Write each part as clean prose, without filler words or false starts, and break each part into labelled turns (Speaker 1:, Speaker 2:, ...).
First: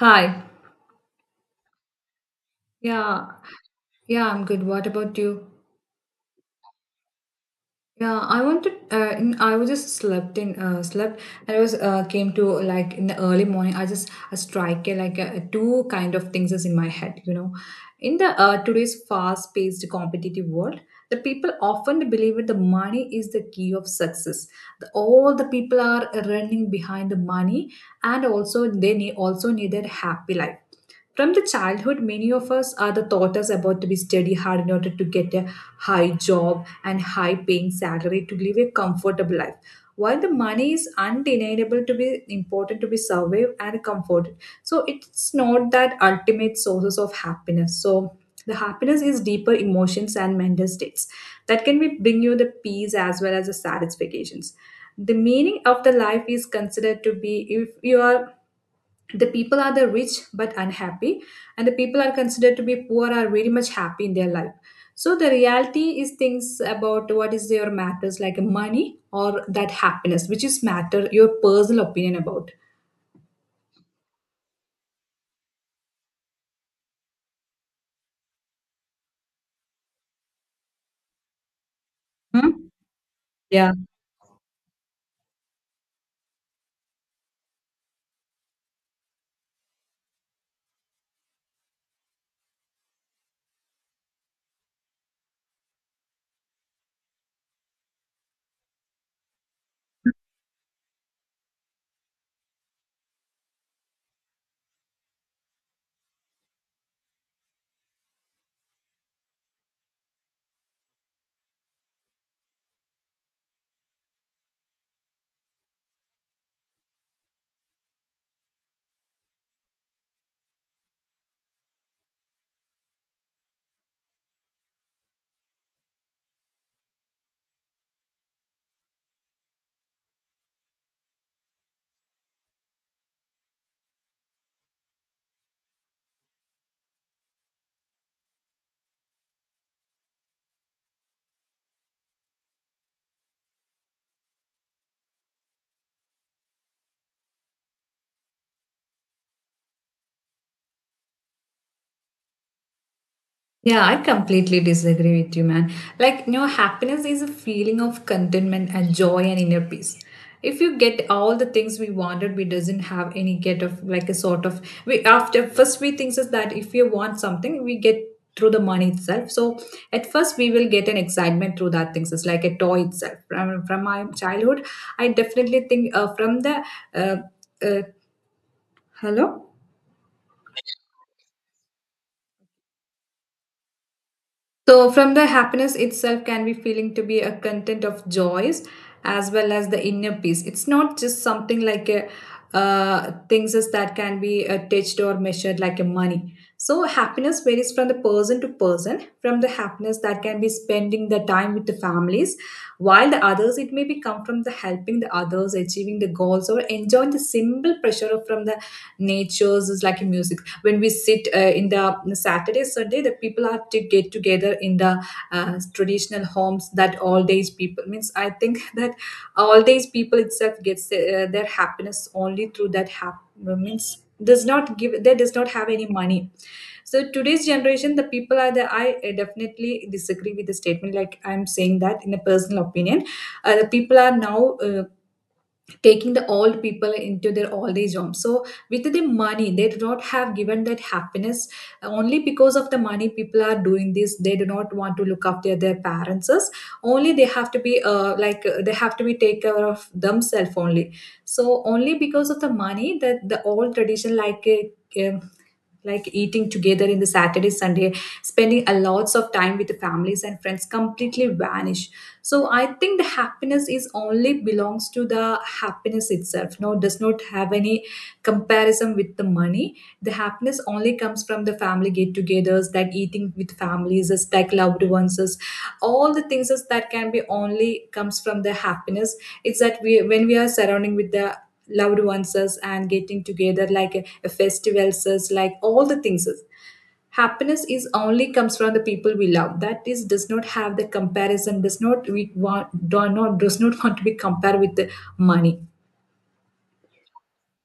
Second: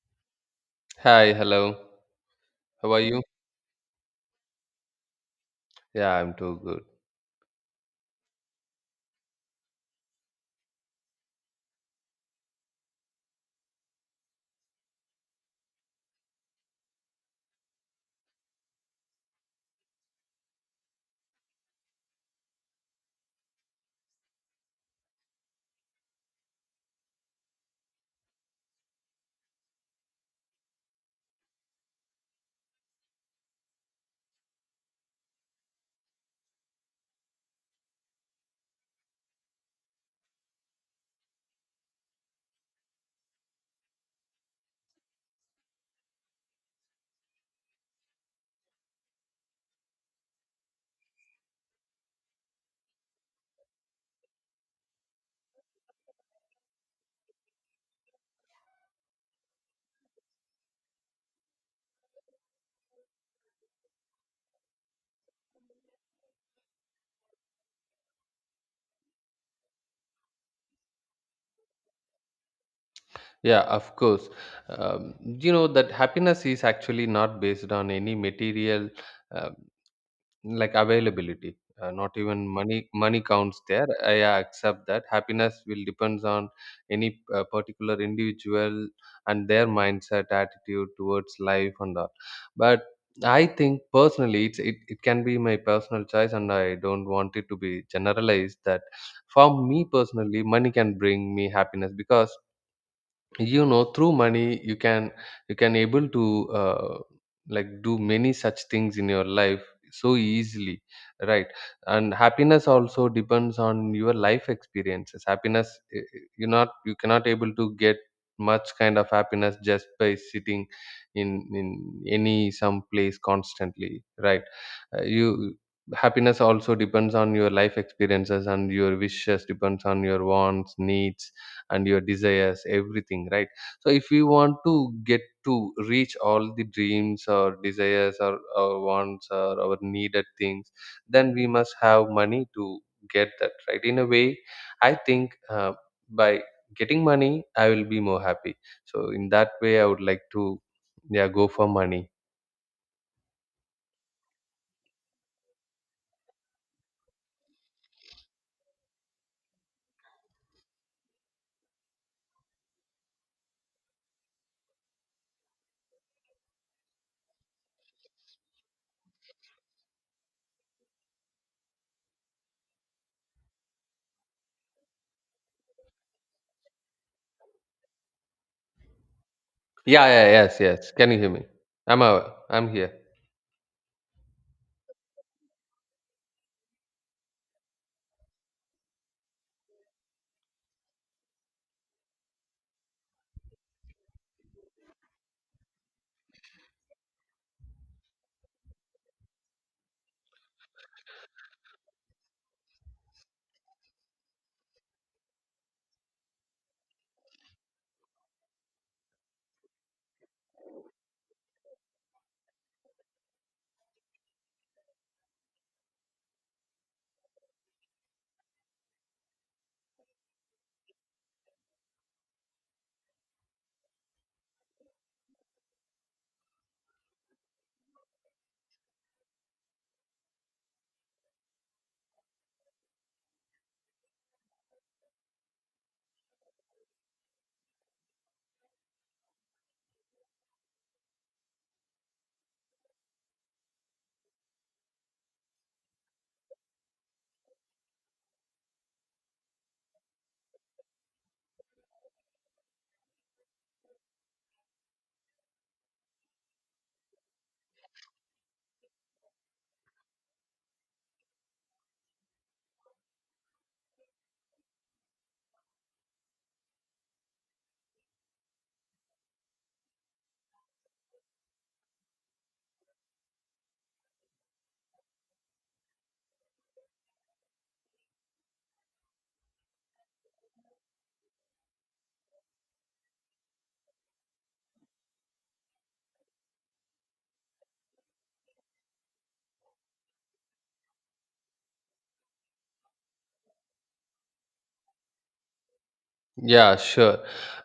Speaker 1: Hi.
Speaker 2: Hi, hello. How are you?
Speaker 1: Yeah. Yeah, I'm good. What about you?
Speaker 2: Yeah, I'm too good.
Speaker 1: Yeah, I wanted. I was just slept in. Slept. And I was came to like in the early morning. I just a strike like two kind of things is in my head. In the today's fast-paced competitive world, the people often believe that the money is the key of success. All the people are running behind the money, and also they need also need their happy life. From the childhood, many of us are the taught us about to be study hard in order to get a high job and high paying salary to live a comfortable life. While the money is undeniable to be important to be survived and comforted, so it's not that ultimate sources of happiness. So the happiness is deeper emotions and mental states that can be bring you the peace as well as the satisfactions. The meaning of the life is considered to be if you are the people are the rich but unhappy, and the people are considered to be poor are very much happy in their life. So the reality is things about what is your matters like money or that happiness, which is matter your personal opinion about.
Speaker 2: Yeah, of course. Um, you know that happiness is actually not based on any material. uh, Like availability, not even
Speaker 1: Hmm?
Speaker 2: money. Money counts
Speaker 1: Yeah.
Speaker 2: there. I accept that happiness will depends on any particular individual and their mindset, attitude towards life, and all. But I think personally, it can be my personal choice, and I don't want it to be generalized. That for me personally, money can bring me happiness because you know through money you can able to like do many such things in your life so easily, right. And happiness also depends on your life experiences. Happiness you're not, you cannot able to get much kind of happiness just by sitting in any some place constantly, right. You, happiness also depends on your life experiences and your wishes, depends on your wants, needs, and your desires, everything, right. So if we want to get to reach all the dreams or desires or our wants or our needed things, then we must have money to get that, right. In a way, I think by getting money I will be more happy. So in that way I would like to, yeah, go for money.
Speaker 1: Yeah, I completely disagree with you, man. Like, happiness is a feeling of contentment and joy and inner peace. If you get all the things we wanted, we doesn't have any get of, like, a sort of we after first we think is that if you want something, we get through the money itself. So at first we will get an excitement through that things. It's like a toy itself. From my childhood, I definitely think from the uh, uh, hello.
Speaker 2: Yeah, yeah, yes, yes, can you hear me? I'm I'm here.
Speaker 1: So, from the happiness itself, can be feeling to be a content of joys as well as the inner peace. It's not just something like a things is that can be touched or measured like a money. So, happiness varies from the person to person. From the happiness that can be spending the time with the families, while the others it may be come from the helping the others, achieving the goals, or enjoying the simple pressure of from the natures is like a music. When we sit in the Saturday, Sunday, the people have to get together in the traditional homes that all days people means. I think that all days people itself gets their happiness only through that means does not give they does not have any money. So today's generation the people are the I definitely disagree with the statement, like I'm saying that in a personal opinion. The people are now taking the old people into their old age home. So with the money, they do not have given that happiness. Only because of the money, people are doing this. They do not want to look after their parents. Only they have to be take care of themselves only. So only because of the money that the old tradition like. Uh, like eating together in the Saturday, Sunday, spending a lots of time with the families and friends completely vanish. So I think the happiness is only belongs to the happiness itself, no does not have any comparison with the money. The happiness only comes from the family get togethers, that eating with families is like loved ones is all the things is that can be only comes from the happiness. It's that we, when we are surrounding with the loved ones us, and getting together like a festivals us, like all the things us. Happiness is only comes from the people we love, that is does not have the comparison, does not we want, do not does not want to be compared with the money.
Speaker 2: Yeah, sure.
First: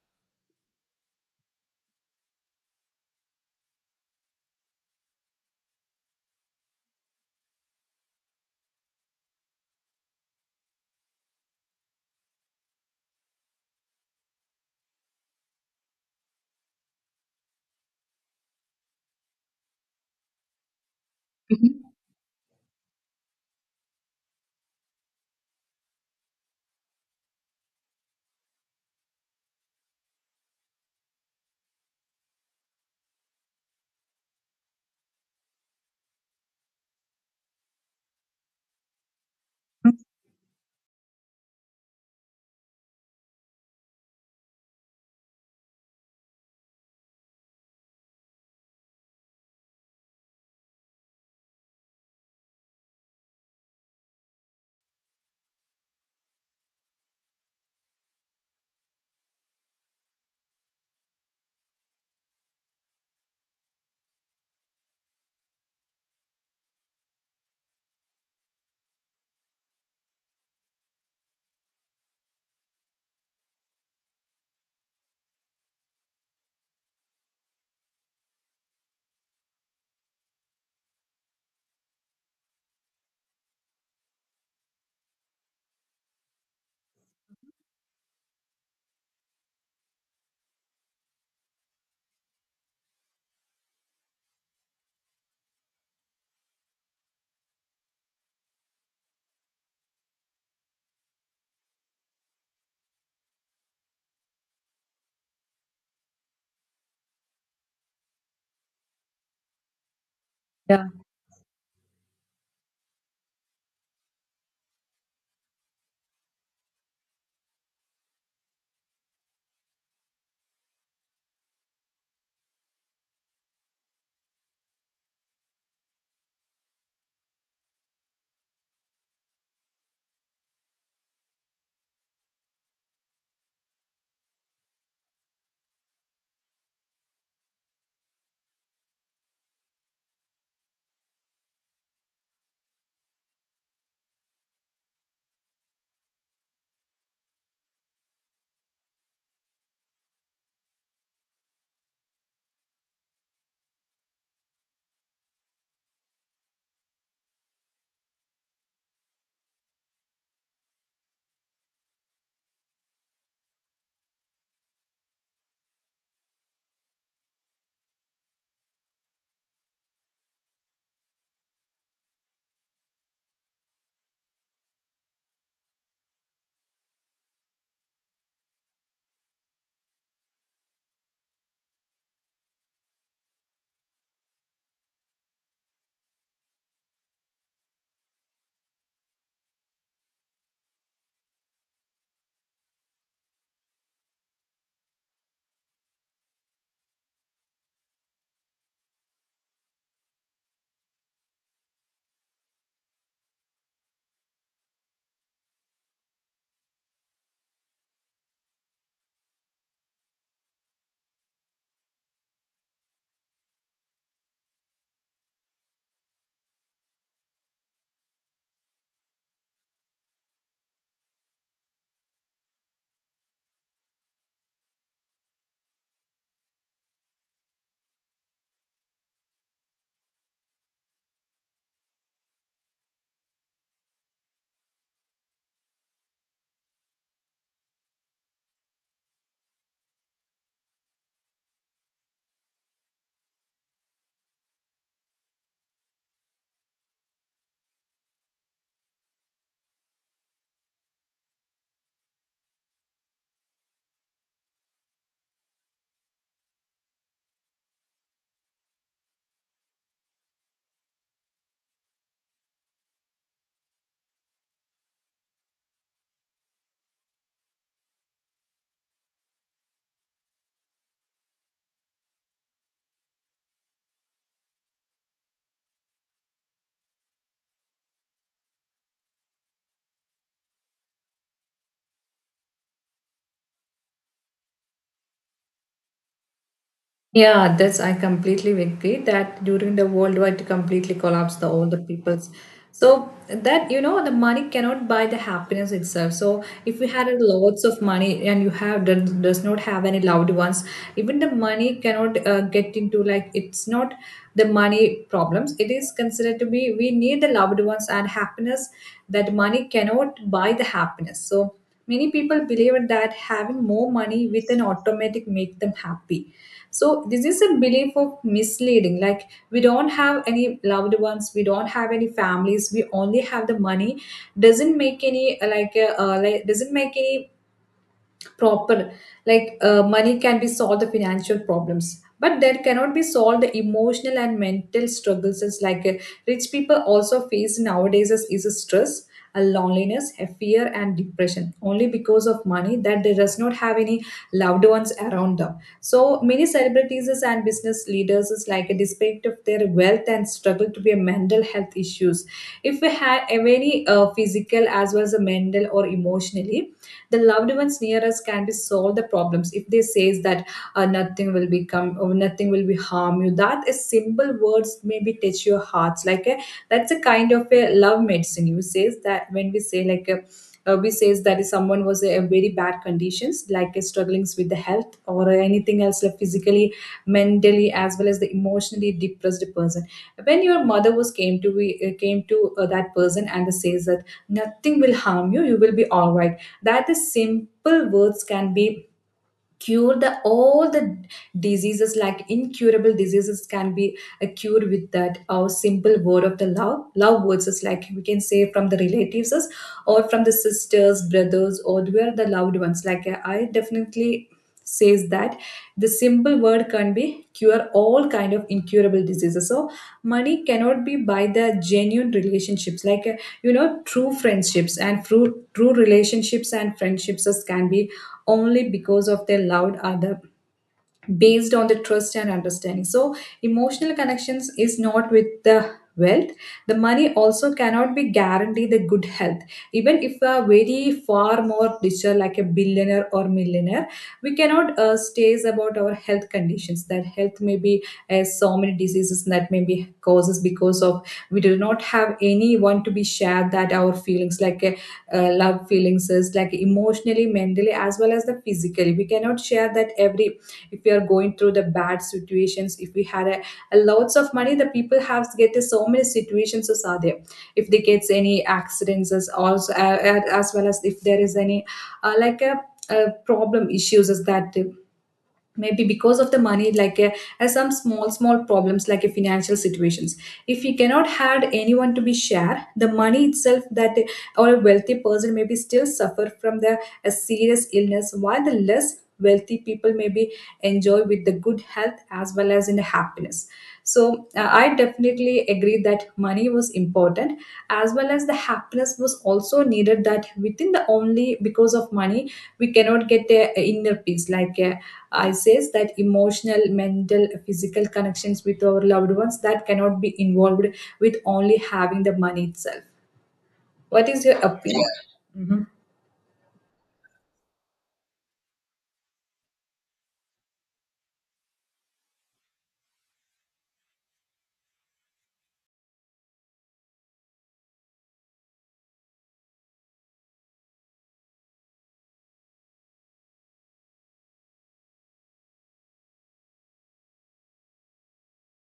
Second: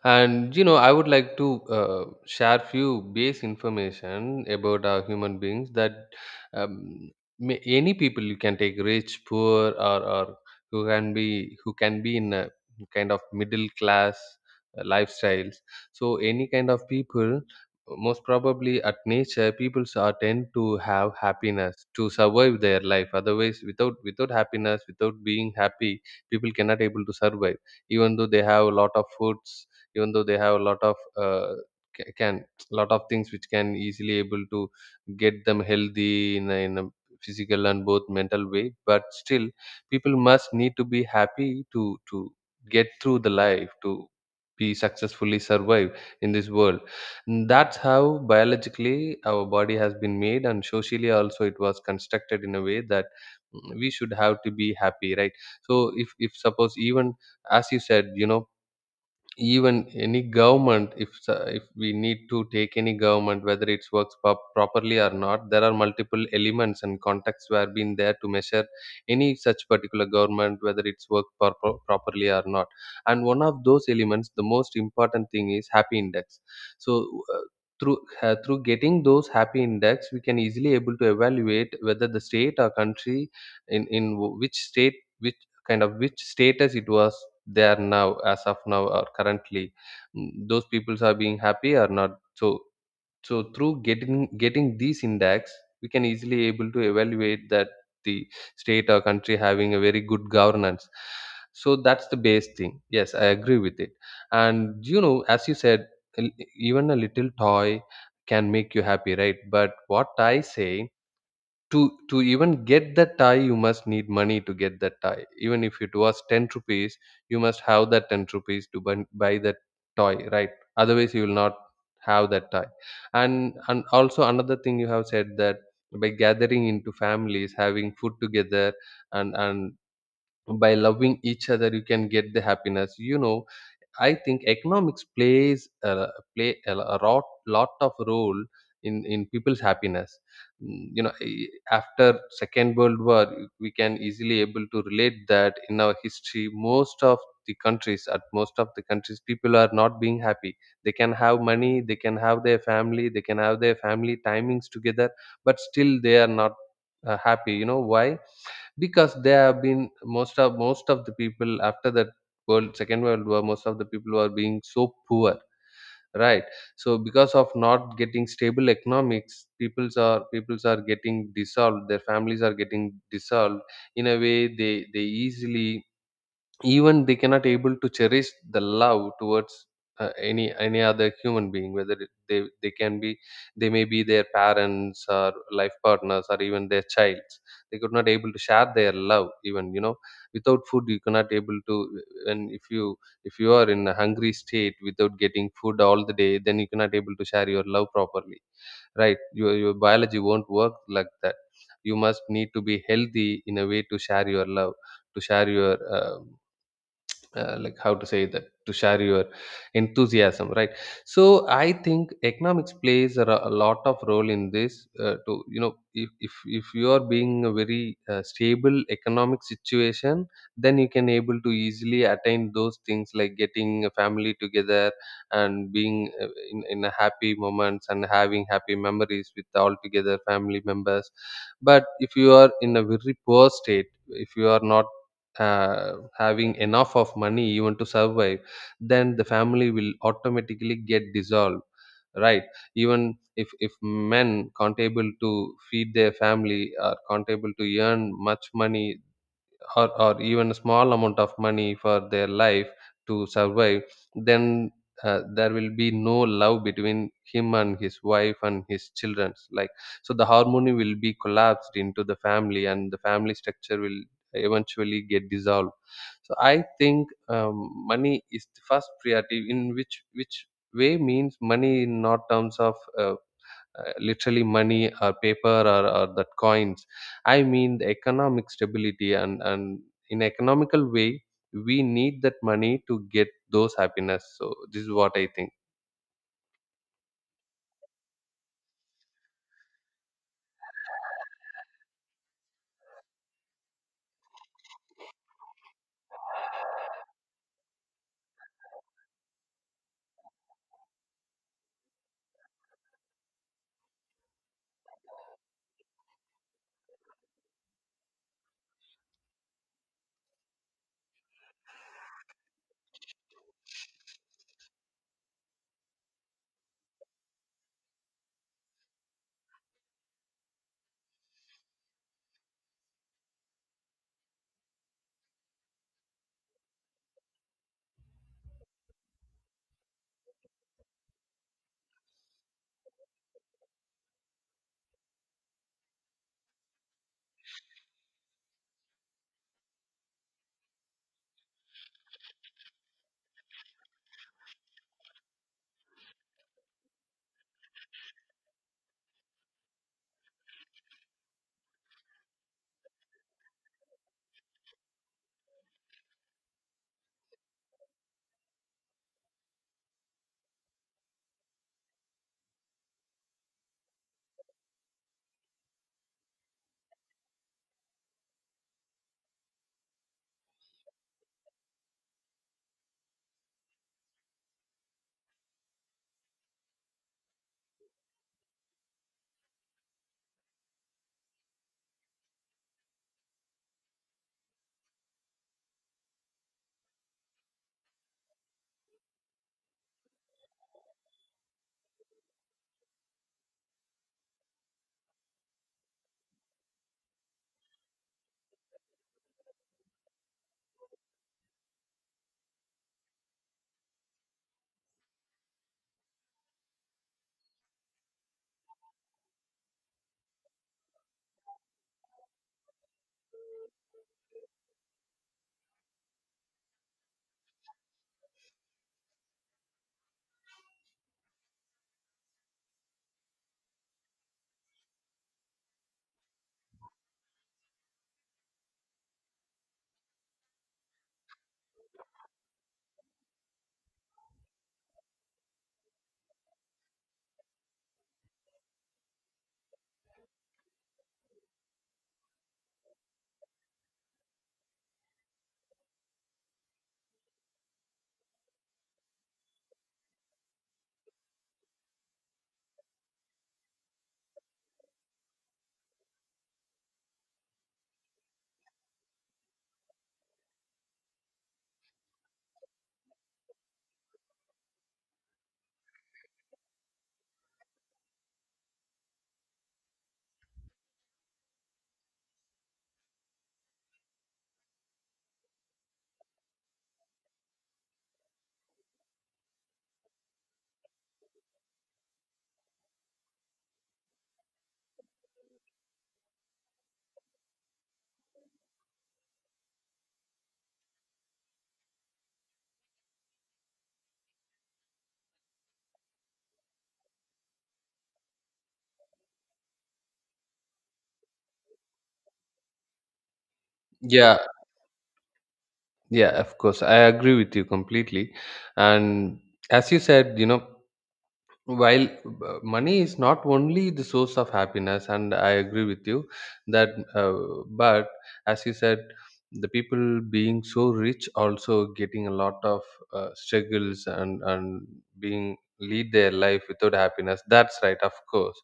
Speaker 2: And you know, I would like to share few base information about our human beings. That um, any people, you can take rich, poor, or who can be in a kind of middle class lifestyles. So any kind of people, most probably at nature, people are tend to have
Speaker 1: Mhm.
Speaker 2: happiness to survive their life. Otherwise, without without happiness, without being happy, people cannot able to survive, even though they have a lot of foods, even though they have a lot of can lot of things which can easily able to get them healthy in a physical and both mental way. But still people must need to be happy to get through the life, to be successfully survive in this world. And that's how biologically our body has been made, and socially also it was constructed in a way that we should have to be happy, right. So if suppose, even as you said, you know, even any government, if we need to take any government, whether it works properly or not, there are multiple elements and contexts where been there to measure any such particular government whether it's worked properly or not. And one of those elements, the most important thing, is happy index. So uh, through through getting those happy index we can easily able to evaluate whether the state or country, which state, kind of which status it was there now, as of now or currently. Those peoples are being happy or not. So so through getting getting these index we can easily able to evaluate that the state or country having a very good governance. So that's the base thing. Yes, I agree with it. And you know, as you said, l- even a little toy can make you happy, right. But what I say, to to even get that tie you must need money to get that tie, even if it was 10 rupees. You must have that 10 rupees to buy buy that toy, right. Otherwise you will not have that tie. And also another thing you have said, that by gathering into families, having food together, and by loving each other you can get the happiness. You know, I think economics plays play a a lot lot of role in people's happiness. You know, after second world war, we can easily able to relate that in our history most of the countries, at most of the countries people are not being happy. They can have money, they can have their family, they can have their family timings together, but still they are not happy. You know why? Because they have been, most of the people after that world, second world war, most of the people were being so poor, right. So because of not getting stable economics, peoples are getting dissolved, their families are getting dissolved. In a way, they easily, even they cannot able to cherish the love towards any other human being, whether they can be, they may be their parents or life partners or even their childs. They could not able to share their love even, you know. Without food you cannot able to. And if you, if you are in a hungry state without getting food all the day, then you cannot able to share your love properly, right. Your biology won't work like that. You must need to be healthy in a way to share your love, to share your like how to say that, to share your enthusiasm, right. So I think economics plays a, a lot of role in this to, you know, if you are being a very stable economic situation, then you can able to easily attain those things, like getting a family together and being in a happy moments and having happy memories with all together family members. But if you are in a very poor state, if you are not having enough of money even to survive, then the family will automatically get dissolved, right. Even if men can't able to feed their family or can't able to earn much money or even a small amount of money for their life to survive, then there will be no love between him and his wife and his children, like. So the harmony will be collapsed into the family, and the family structure will eventually get dissolved. So I think um, money is the first priority, in which way, means money in not terms of literally money or paper or that coins. I mean the economic stability, and in economical way, we need that money to get those happiness. So this is what I think.
Speaker 1: Yeah, that's I completely agree that during the worldwide completely collapse, the all the peoples. So that you know the money cannot buy the happiness itself. So if you had lots of money and you have does not have any loved ones, even the money cannot get into, like, it's not the money problems. It is considered to be we need the loved ones and happiness, that money cannot buy the happiness. So many people believe that having more money with an automatic make them happy, so this is a belief of misleading. Like, we don't have any loved ones, we don't have any families, we only have the money, doesn't make any like doesn't make any proper, like money can be solved the financial problems, but there cannot be solved the emotional and mental struggles, as like rich people also face nowadays is a stress, a loneliness, a fear and depression, only because of money that they does not have any loved ones around them. So many celebrities and business leaders is like a despite of their wealth and struggle to be a mental health issues. If we had any physical as well as a mental or emotionally, the loved ones near us can be solve the problems. If they says that nothing will become or nothing will be harm you, that is simple words maybe touch your hearts, like a, that's a kind of a love medicine. You says that when we say like a we says that if someone was in very bad conditions, like struggling with the health or anything else, like physically, mentally as well as the emotionally depressed person, when your mother was came to that person and says that nothing will harm you will be all right. That is simple words can be cure the all the diseases, like incurable diseases can be cured with that our simple word of the love words. Is like we can say from the relatives is, or from the sisters, brothers, or where the loved ones, like I definitely says that the simple word can be cure all kind of incurable diseases. So money cannot be by the genuine relationships, like you know, true friendships and true relationships and friendships can be only because of their loud other, based on the trust and understanding. So, emotional connections is not with the wealth. The money also cannot be guaranteed the good health. Even if a very far more richer, like a billionaire or millionaire, we cannot stays about our health conditions. That health may be so many diseases that may be causes because of we do not have anyone to be shared that our feelings, like a love feelings is like emotionally, mentally as well as the physically we cannot share that every if we are going through the bad situations. If we had a lots of money, the people have get so many situations as are there. If they gets any accidents as also as well as if there is any like a problem issues is that maybe because of the money, like as some small small problems like a financial situations. If you cannot had anyone to be share the money itself that or a wealthy person maybe still suffer from the a serious illness, while the less wealthy people maybe enjoy with the good health as well as in the happiness. So I definitely agree that money was important, as well as the happiness was also needed, that within the only because of money we cannot get a inner peace, like I says that emotional, mental, physical connections with our loved ones that cannot be involved with only having the money itself. What is
Speaker 2: Yeah,
Speaker 1: your opinion? Mhm.
Speaker 2: yeah, of course, I agree with you completely. And as you said, you know, while money is not only the source of happiness, and I agree with you that but as you said, the people being so rich also getting a lot of struggles and being lead their life without happiness, that's right, of course.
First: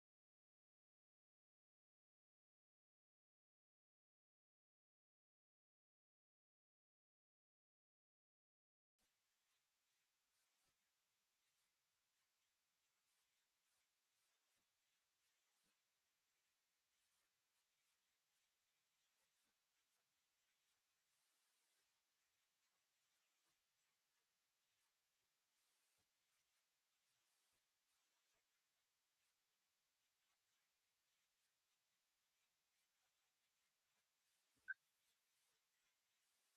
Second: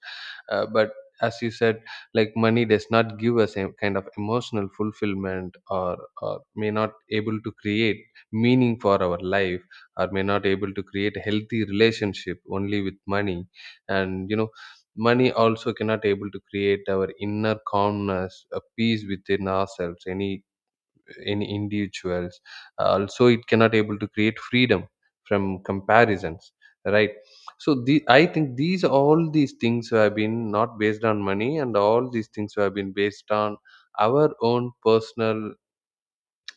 Speaker 2: But as you said, like money does not give us a kind of emotional fulfillment, or may not able to create meaning for our life, or may not able to create healthy relationship only with money. And you know, money also cannot able to create our inner calmness, a peace within ourselves, any individuals. Also it cannot able to create freedom from comparisons, right. So the, I think these all these things have been not based on money, and all these things have been based on our own personal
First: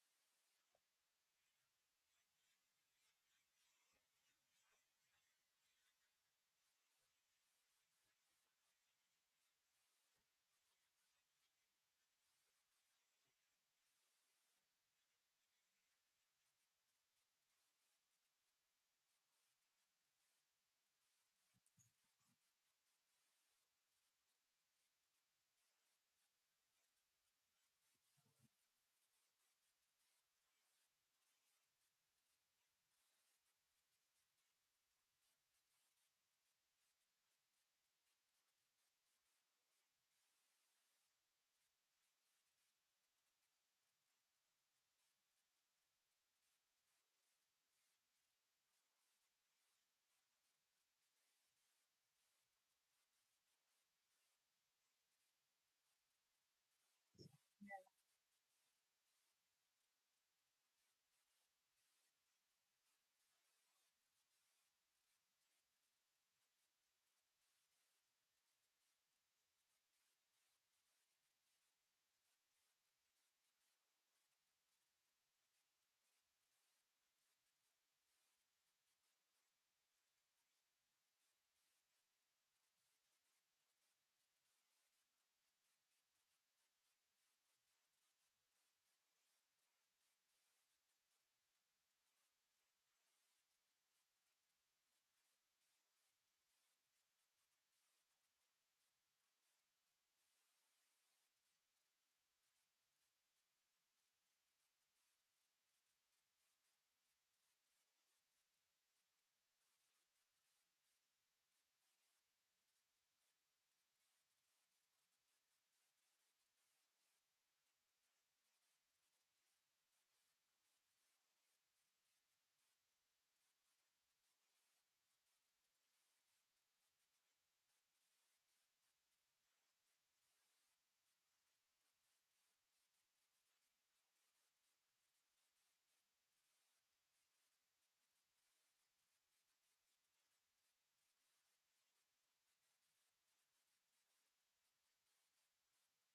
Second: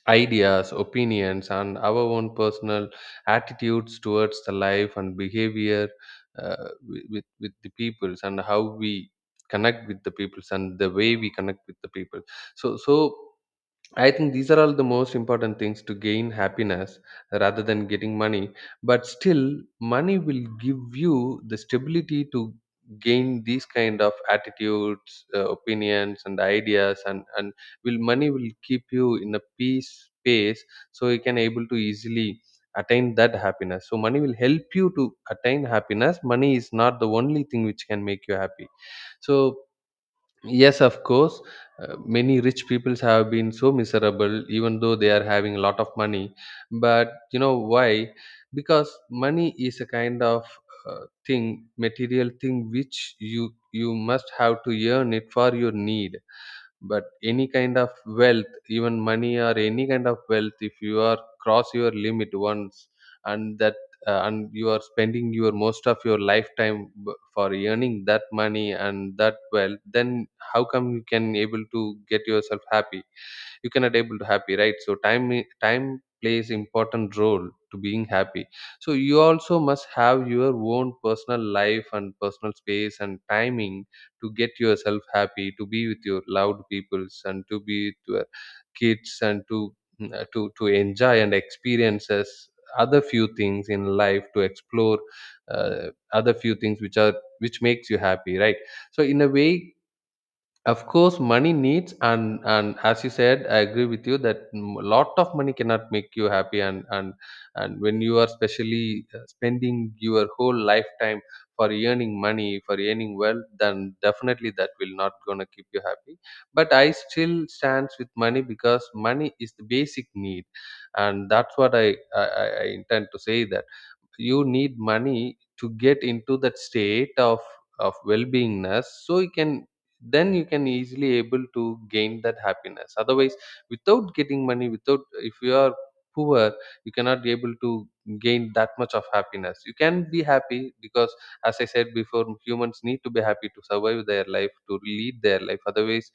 Speaker 2: ideas, opinions, and our own personal attitudes towards the life and behavior with the peoples, and how we connect with the peoples, and the way we connect with the people. So so. I think these are all the most important things to gain happiness rather than getting money. But still, money will give you the stability to gain these kind of attitudes, opinions, and ideas, and will money will keep you in a peace space, so you can able to easily attain that happiness. So money will help you to attain happiness. Money is not the only thing which can make you happy. So yes, of course. Many rich peoples have been so miserable, even though they are having a lot of money. But you know why? Because money is a kind of thing, material thing, which you must have to earn it for your need. But any kind of wealth, even money or any kind of wealth, if you are cross your limit once, and that and you are spending your most of your lifetime for earning that money and that wealth, then how come you can able to get yourself happy? You cannot able to happy, right? So time time plays important role to being happy. So you also must have your own personal life and personal space and timing to get yourself happy, to be with your loved peoples and to be with your kids and to to enjoy and experiences other few things in life to explore, uh, other few things which makes you happy, right? So in a way, of course, money needs and as you said, I agree with you that a lot of money cannot make you happy, and when you are especially spending your whole lifetime for earning money, for earning wealth, then definitely that will not gonna keep you happy. But I still stands with money because money is the basic need, and that's what I intend to say, that you need money to get into that state of well-beingness, so you can then you can easily able to gain that happiness. Otherwise, without getting money, without if you are poor, you cannot be able to gain that much of happiness. You can be happy because, as I said before, humans need to be happy to survive their life, to lead their life. Otherwise,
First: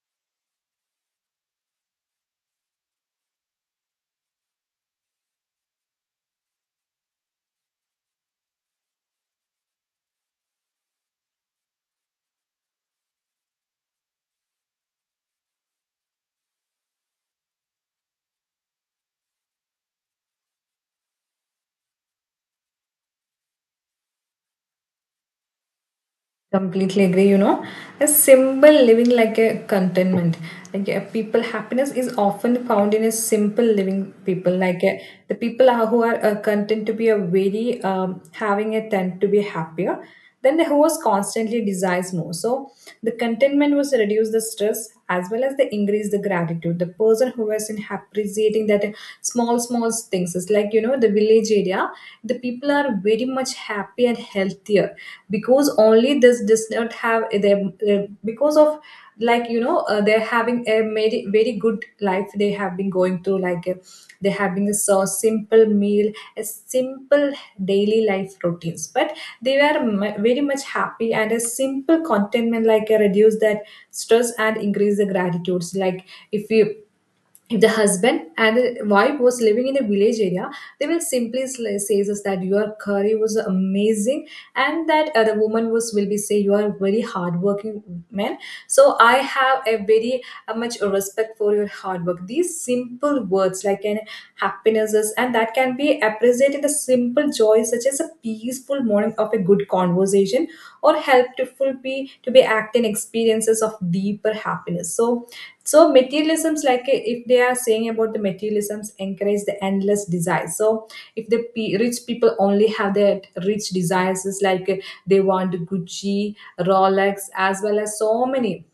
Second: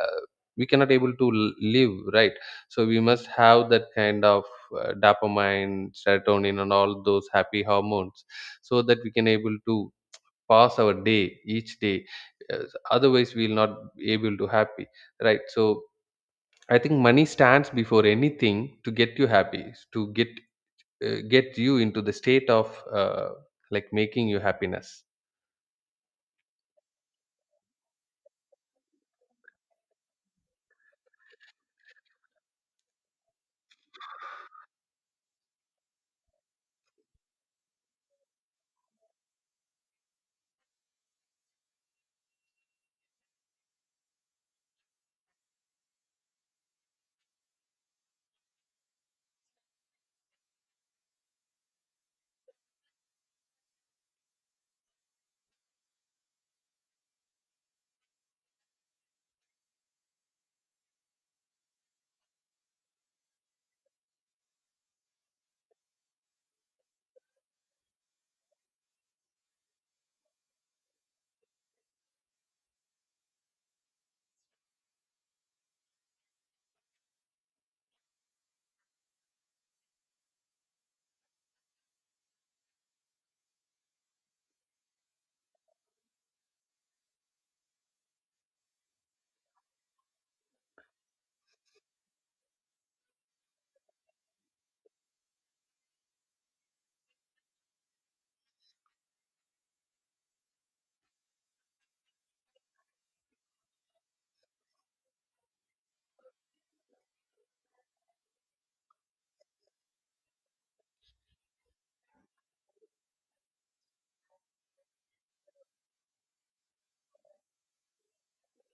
Speaker 2: uh, we cannot able to live, right? So we must have that kind of dopamine, serotonin and all those happy hormones, so that we can able to pass our day, each day. Uh, otherwise we will not be able to happy, right? So I think money stands before anything to get you happy, to get you into the state of, uh, like, making you happiness.
Speaker 1: Completely agree, you know, a simple living like a contentment. Like, a people happiness is often found in a simple living people like the people are, who are content to be a very having a tend to be happier than the who was constantly desires more. So the contentment was reduce the stress as well as the increase the gratitude. The person who was in appreciating that small small things is like, you know, the village area, the people are very much happy and healthier because only this does not have they because of, like, you know, they're having a very good life. They have been going through like, they're having a so simple meal, a simple daily life routines. But they were very much happy and a simple contentment like reduce that stress and increase the gratitudes. Like, if you if the husband and the wife was living in a village area, they will simply say us that your curry was amazing. And that the woman was will be say you are a very hardworking man. So I have a very much respect for your hard work. These simple words like an happinesses, and that can be appreciated in the simple joys such as a peaceful morning of a good conversation or helpful be to be acting experiences of deeper happiness. So materialisms, like if they are saying about the materialisms encourage the endless desire. So if the rich people only have their rich desires is like, they want Gucci, Rolex, as well as so many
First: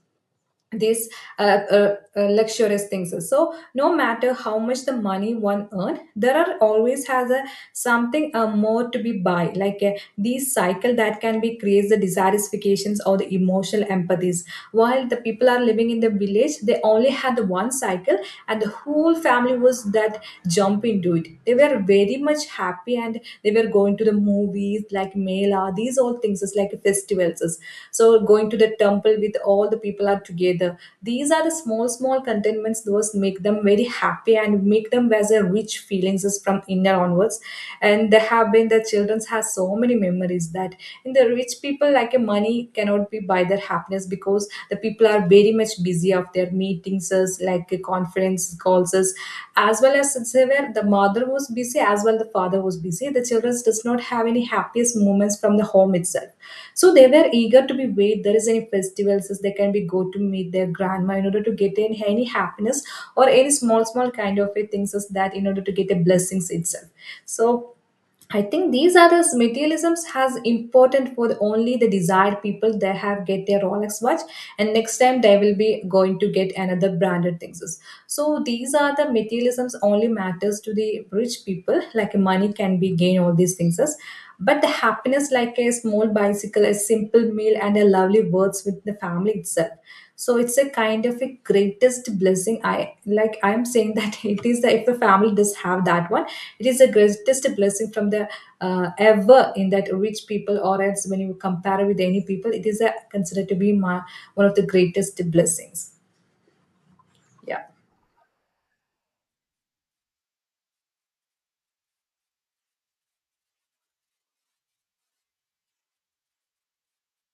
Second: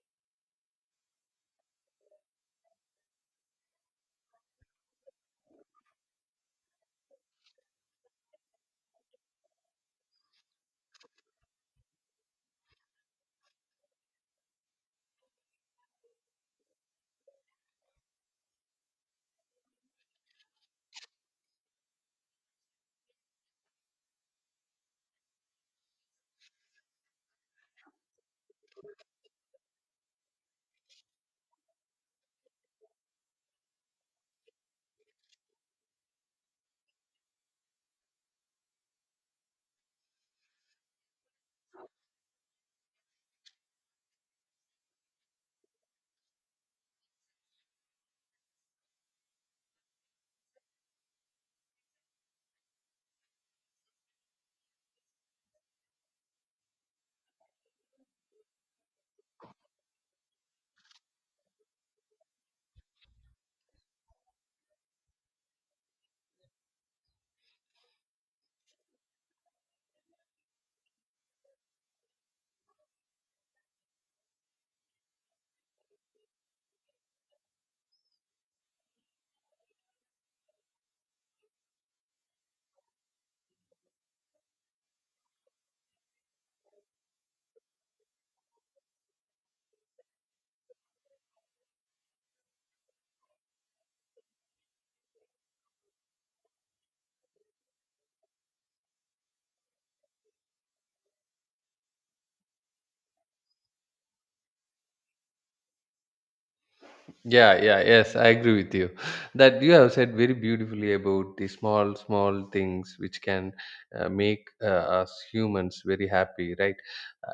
Speaker 1: these luxurious things. So no matter how much the money one earn, there are always has a something more to be buy, like these cycle that can be creates the dissatisfactions or the emotional empathies. While the people are living in the village, they only had the one cycle, and the whole family was that jump into it. They were very much happy, and they were going to the movies like mela, these all things is like festivals. So going to the temple with all the people are together, these are the small small contentments those make them very happy and make them as a rich feelings is from inner onwards. And there have been the children's has so many memories that. In the rich people, like a money cannot be buy their happiness, because the people are very much busy of their meetings as like a conference calls us. As well as it's where the mother was busy, as well the father was busy, the children does not have any happiest moments from the home itself. So they were eager to be wait there is any festivals as they can be go to meet their grandma in order to get any happiness, or any small small kind of a things as that, in order to get a blessings itself. So I think these are the materialisms has important for only the desired people. They have get their Rolex watch, and next time they will be going to get another branded things. So these are the materialisms only matters to the rich people, like money can be gain all these things. But the happiness, like a small bicycle, a simple meal, and a lovely words with the family itself, so it's a kind of a greatest blessing. I like, I'm saying that it is the, if a family does have that one, it is the greatest blessing from the ever in that rich people, or else when you compare with any people, it is a, considered to be my one of the greatest blessings.
Speaker 2: Yeah,
Speaker 1: Yeah.
Speaker 2: yeah, yes, I agree with you. That you have said very beautifully about the small, small things which can make us humans very happy, right?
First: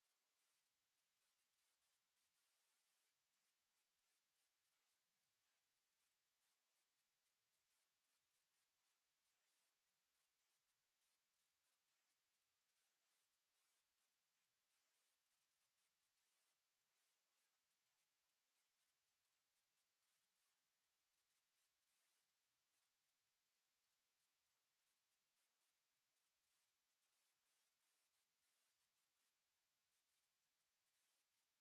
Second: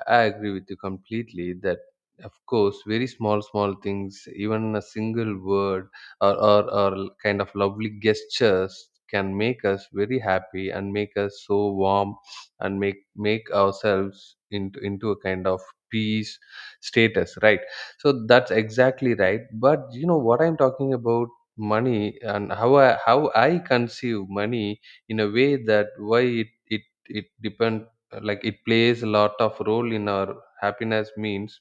Speaker 2: I agree with you completely that, of course, very small, small things, even a single word or kind of lovely gestures can make us very happy and make us so warm and make ourselves into a kind of peace status, right? So that's exactly right. But you know what I'm talking about money, and how I conceive money, in a way that why it depend, like it plays a lot of role in our happiness, means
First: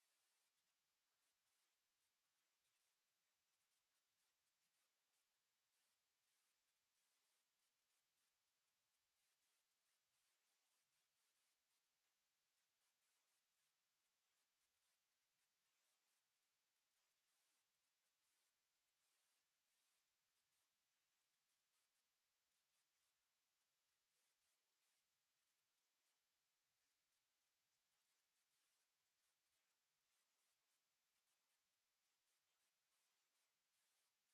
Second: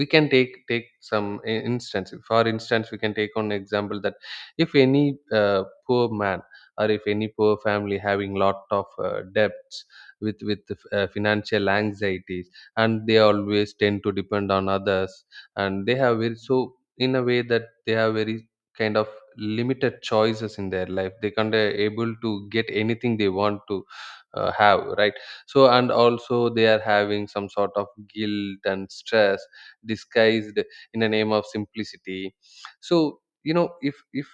Speaker 2: we can take some I- instance for instance we can take on example, that if any poor man, or if any poor family having lot of debts, with financial anxieties, and they always tend to depend on others, and they have very so in a way that they have very kind of limited choices in their life, they can't able to get anything they want to have, right? So, and also they are having some sort of guilt and stress disguised in the name of simplicity. So, if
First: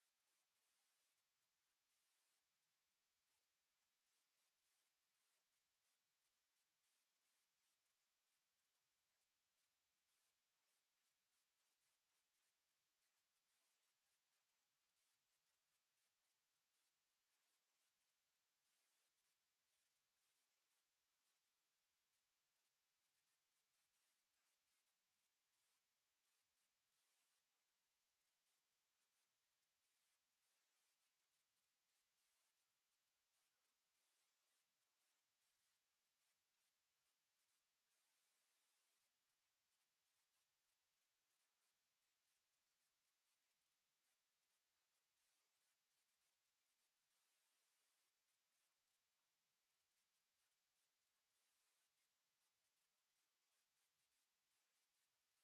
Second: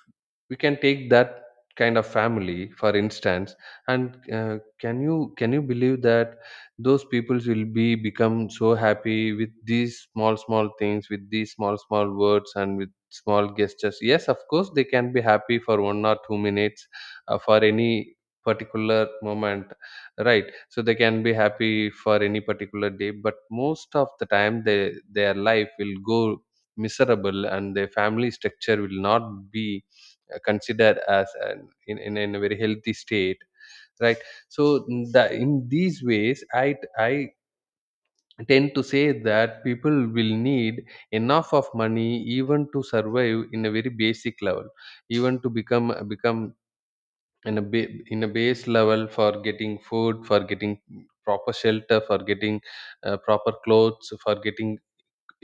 Speaker 2: we can take that kind of family for instance, and can you believe that those peoples will be become so happy with these small small things, with these small small words, and with small gestures? Yes, of course, they can be happy for 1 or 2 minutes, for any particular moment, right? So they can be happy for any particular day, but most of the time they their life will go miserable and their family structure will not be considered as in a very healthy state, right? So, in these ways I tend to say that people will need enough of money, even to survive in a very basic level, even to become in a base level for getting food, for getting proper shelter, for getting proper clothes, for getting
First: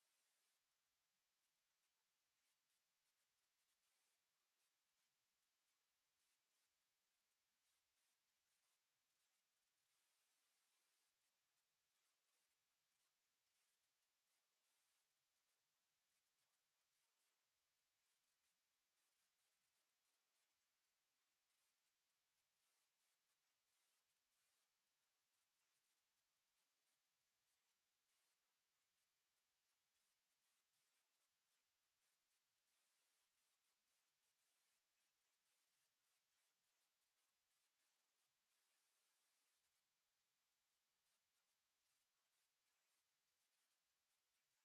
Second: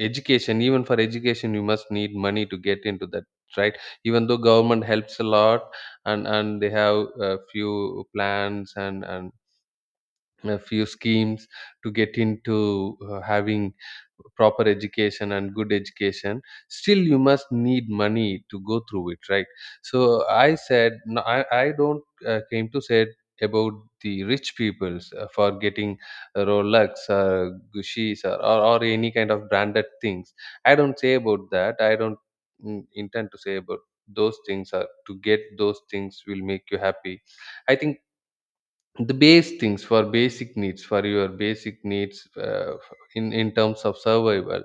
Speaker 2: education. Even for education you must need money to get into that, right? Even though government helps a lot, and they have a few plans, and a few schemes to get into having proper education and good education, still you must need money to go through it, right? So I said, no, I don't came to say about the rich peoples for getting a Rolex or Gucci's, or any kind of branded things. I don't say about that. I don't intend to say about those things, or to get those things will make you happy. I think the base things, for your basic needs, in terms of survival,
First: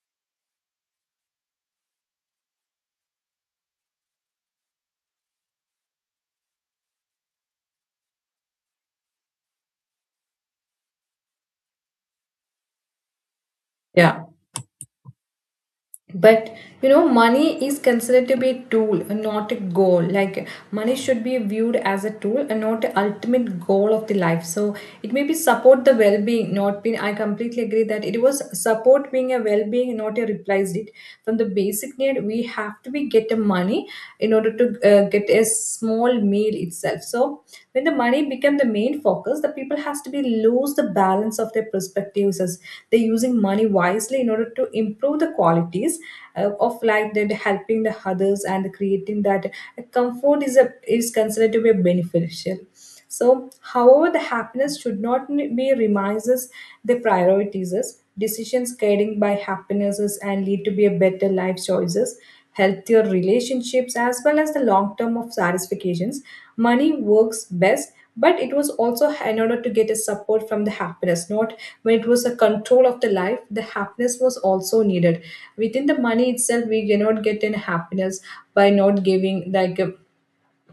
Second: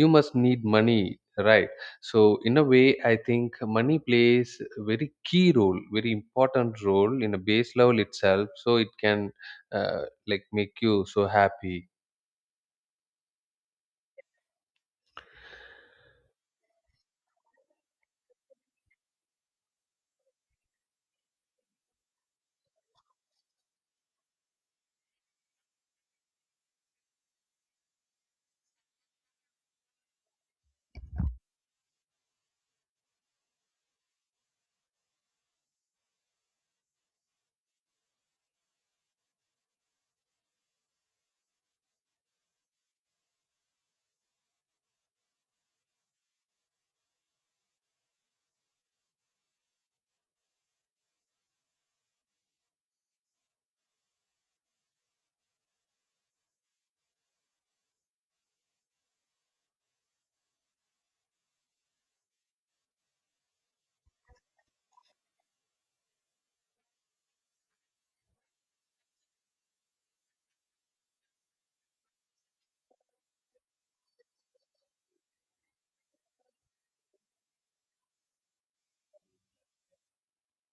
Speaker 2: you must need money, right? So in a way I think money plays a very key role, very important role, in a base level itself, so it can, uh, like, make you so happy.
Speaker 1: Yeah, but you know, money is considered to be a tool, not a goal. Like, money should be viewed as a tool and not the ultimate goal of the life. So it may be support the well-being, not being. I completely agree that it was support being a well-being, not a replaced it. From the basic need, we have to be get the money in order to get a small meal itself, so know. When the money became the main focus, the people has to be lose the balance of their perspectives, as they're using money wisely in order to improve the qualities of life, that helping the others and creating that comfort is a is considered to be beneficial. So, however, the happiness should not be remises. The priorities is decisions guided by happinesses and lead to be a better life choices, healthier relationships, as well as the long term of satisfactions. Money works best, but it was also in order to get a support from the happiness, not when it was a control of the life. The happiness was also needed within the money itself. We cannot get in happiness by not giving like. A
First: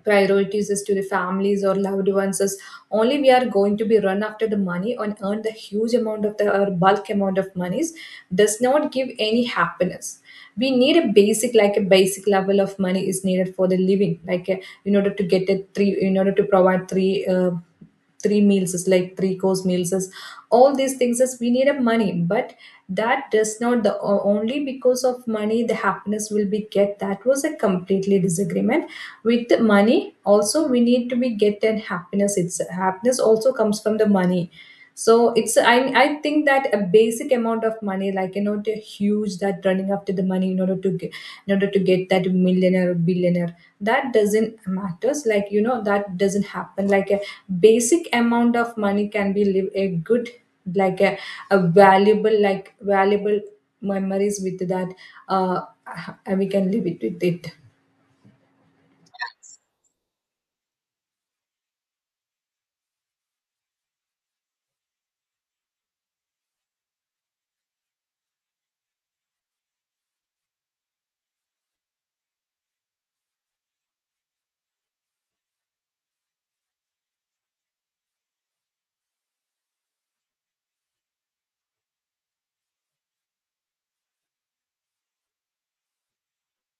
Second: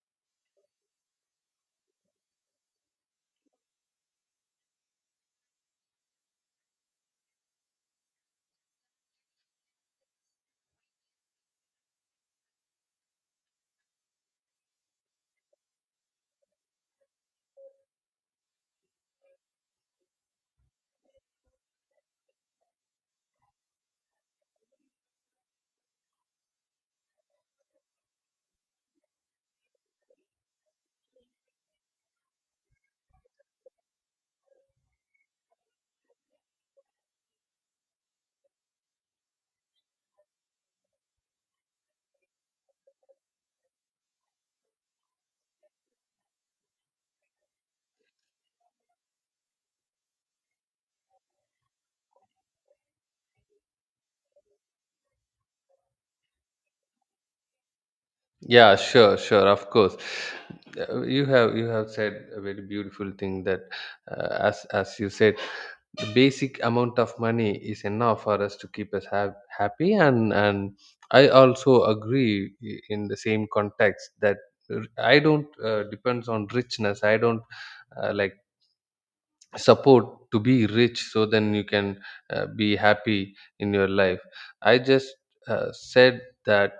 Speaker 1: priorities is to the families or loved ones is, only we are going to be run after the money and earn the huge amount of the or bulk amount of monies does not give any happiness. We need a basic, like a basic level of money is needed for the living, like in order to get a three, in order to provide three three meals is like three course meals is all these things is we need a money. But that does not the only because of money the happiness will be get, that was a completely disagreement. With the money also we need to be get that happiness. It's happiness also comes from the money. So it's I think that a basic amount of money, like, you know, the huge that running after the money in order to get that millionaire or billionaire, that doesn't matters, like, you know, that doesn't happen. Like a basic amount of money can be live a good, like a valuable, like valuable memories with that uh and we can live it with it.
Speaker 2: Yeah, sure, sure, of course. You have said a very beautiful thing, that as you said, the basic amount of money is enough for us to keep us happy, and I also agree, in the same context, that I don't depends on richness. I don't like support to be rich, so then you can be happy in your life. I just said that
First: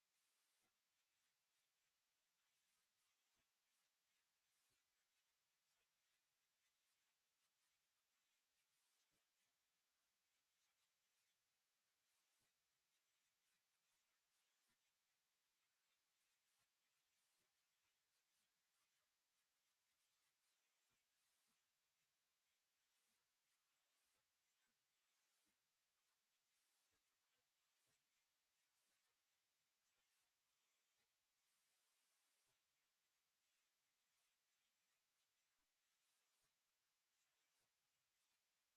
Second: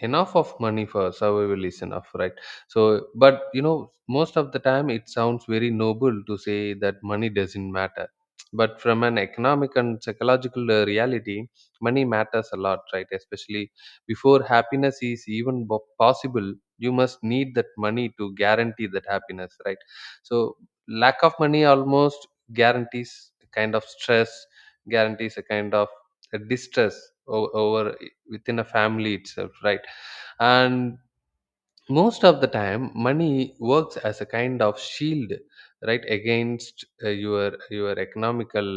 Speaker 2: enough of money for survival is enough, right? So, but you know, most of the time it sounds very noble to say that money doesn't matter. But from an economic and psychological reality, money matters a lot, right? Especially before happiness is even possible, you must need that money to guarantee that happiness, right? So lack of money almost guarantees a kind of stress, guarantees a kind of a distress over within a family itself, right? And most of the time money works as a kind of shield, right, against your economical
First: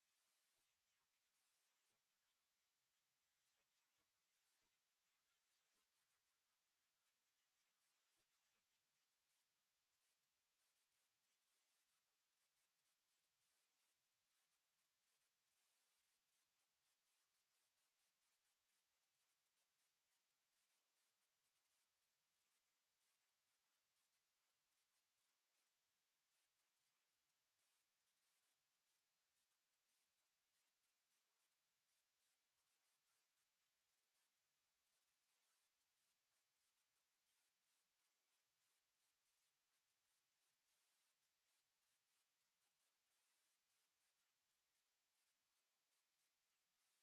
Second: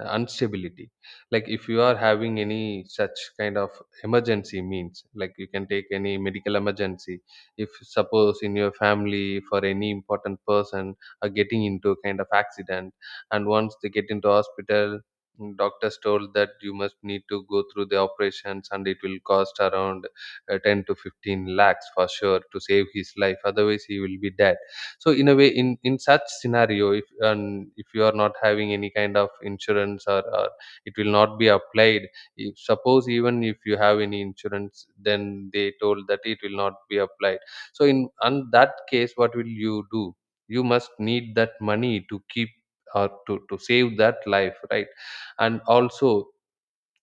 Speaker 2: instability. Like if you are having any such kind of emergency, means like you can take any medical emergency. If suppose in your family, for any important person, are getting into a kind of accident, and once they get into hospital, doctors told that you must need to go through the operations and it will cost around 10 to 15 lakhs for sure, to save his life, otherwise he will be dead. So in a way, in such scenario, if and if you are not having any kind of insurance, or it will not be applied, if suppose even if you have any insurance then they told that it will not be applied, so in on that case what will you do? You must need that money to keep or to save that life, right? And also,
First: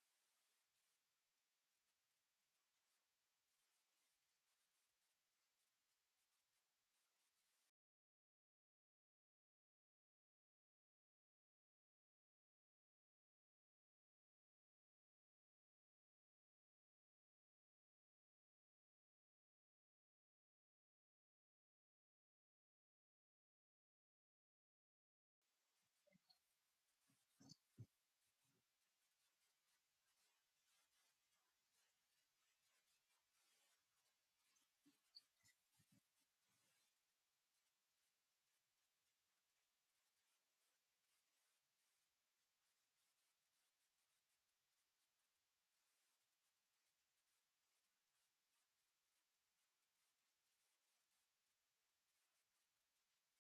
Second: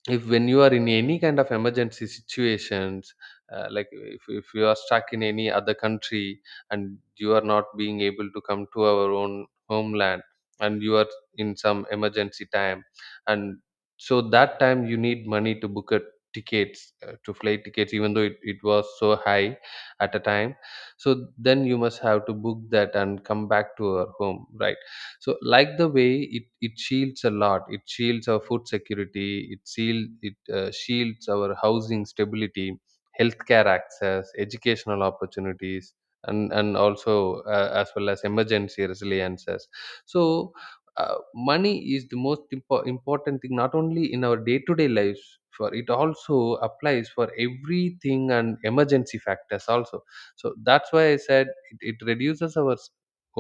Speaker 2: if when you are in any kind of emergency situations, like if you are stuck in any other country and you are not being able to come to our own homeland, and you are in some emergency time, and so that time you need money to book a tickets, to flight tickets, even though it was so high at a time, so then you must have to book that and come back to our home, right? So like the way, it shields a lot, it shields our food security, it shields our housing stability, healthcare access, educational opportunities, and also, as well as emergency resiliences. So money is the most important thing, not only in our day to day lives, for it also applies for everything and emergency factors also. So that's why I said it reduces our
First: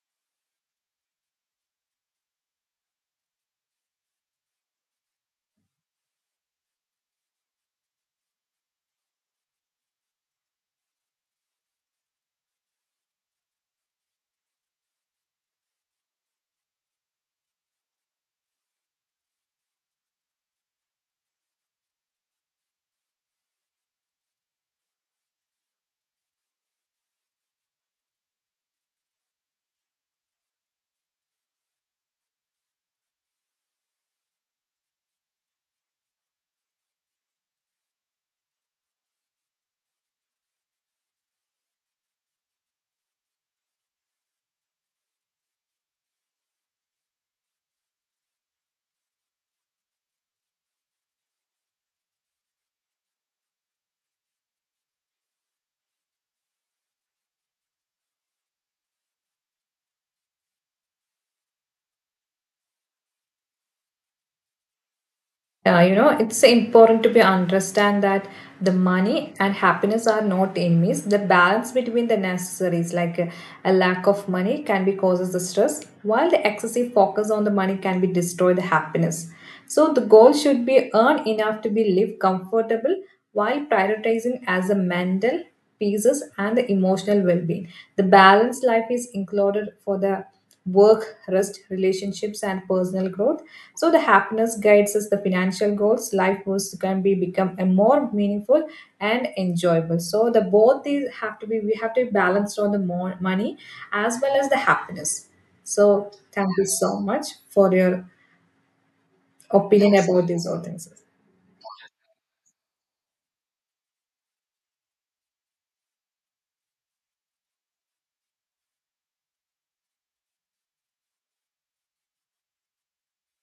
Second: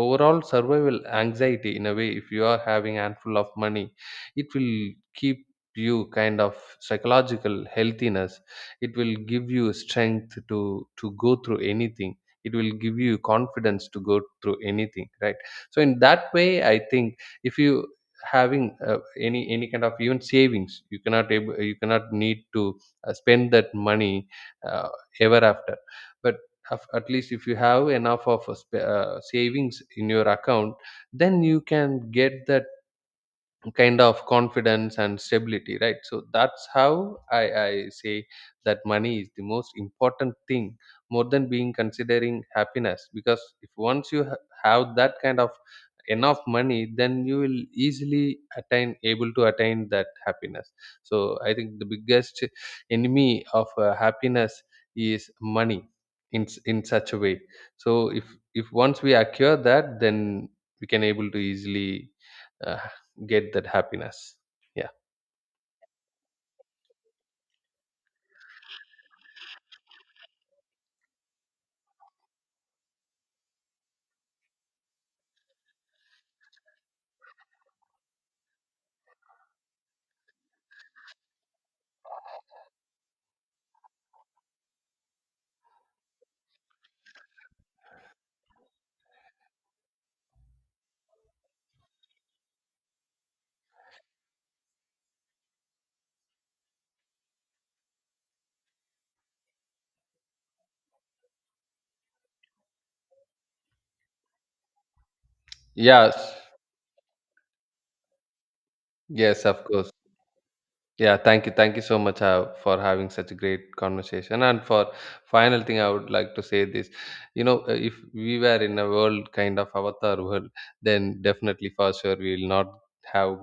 Speaker 2: overall survival anxiety. In a way, if you are having handful of money, it will keep you kind of psychological healthiness, it will give you strength to go through anything, it will give you confidence to go through anything, right? So in that way I think, if you having any kind of even savings, you cannot need to spend that money uh, ever after. But at least if you have enough of savings in your account, then you can get that kind of confidence and stability, right? So that's how I say that money is the most important thing, more than being considering happiness, because if once you have that kind of enough money, then you will easily attain able to attain that happiness. So I think the biggest enemy of happiness is money, in in such a way. So if once we acquire that, then we can able to easily uh, get that happiness, yeah.
Speaker 1: You know, it's important to be understand that the money and happiness are not enemies. The balance between the necessaries, like a lack of money can be causes the stress, while the excessive focus on the money can be destroy the happiness. So the goal should be earn enough to be live comfortable, while prioritizing as a mental pieces and the emotional well-being. The balanced life is included for the work, rest, relationships, and personal growth. So the happiness guides us the financial goals. Life goals can be become a more meaningful and enjoyable. So the both these have to be, we have to be balanced on the more money as well as the happiness. So
Speaker 2: Yes,
Speaker 1: thank you so much for your
Speaker 2: yes, of course.
Speaker 1: opinion about these all things.
Speaker 2: Yeah, thank you, thank you so much for having such a great conversation. And for final thing I would like to say this, if we were in a world kind of avatar world, then definitely for sure we will not have,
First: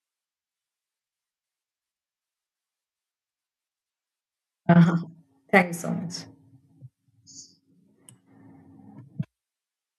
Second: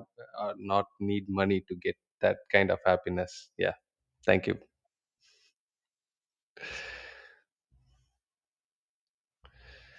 Speaker 2: not need money to get that kind of happiness, yeah. Thank you.
Speaker 1: Thank you so much.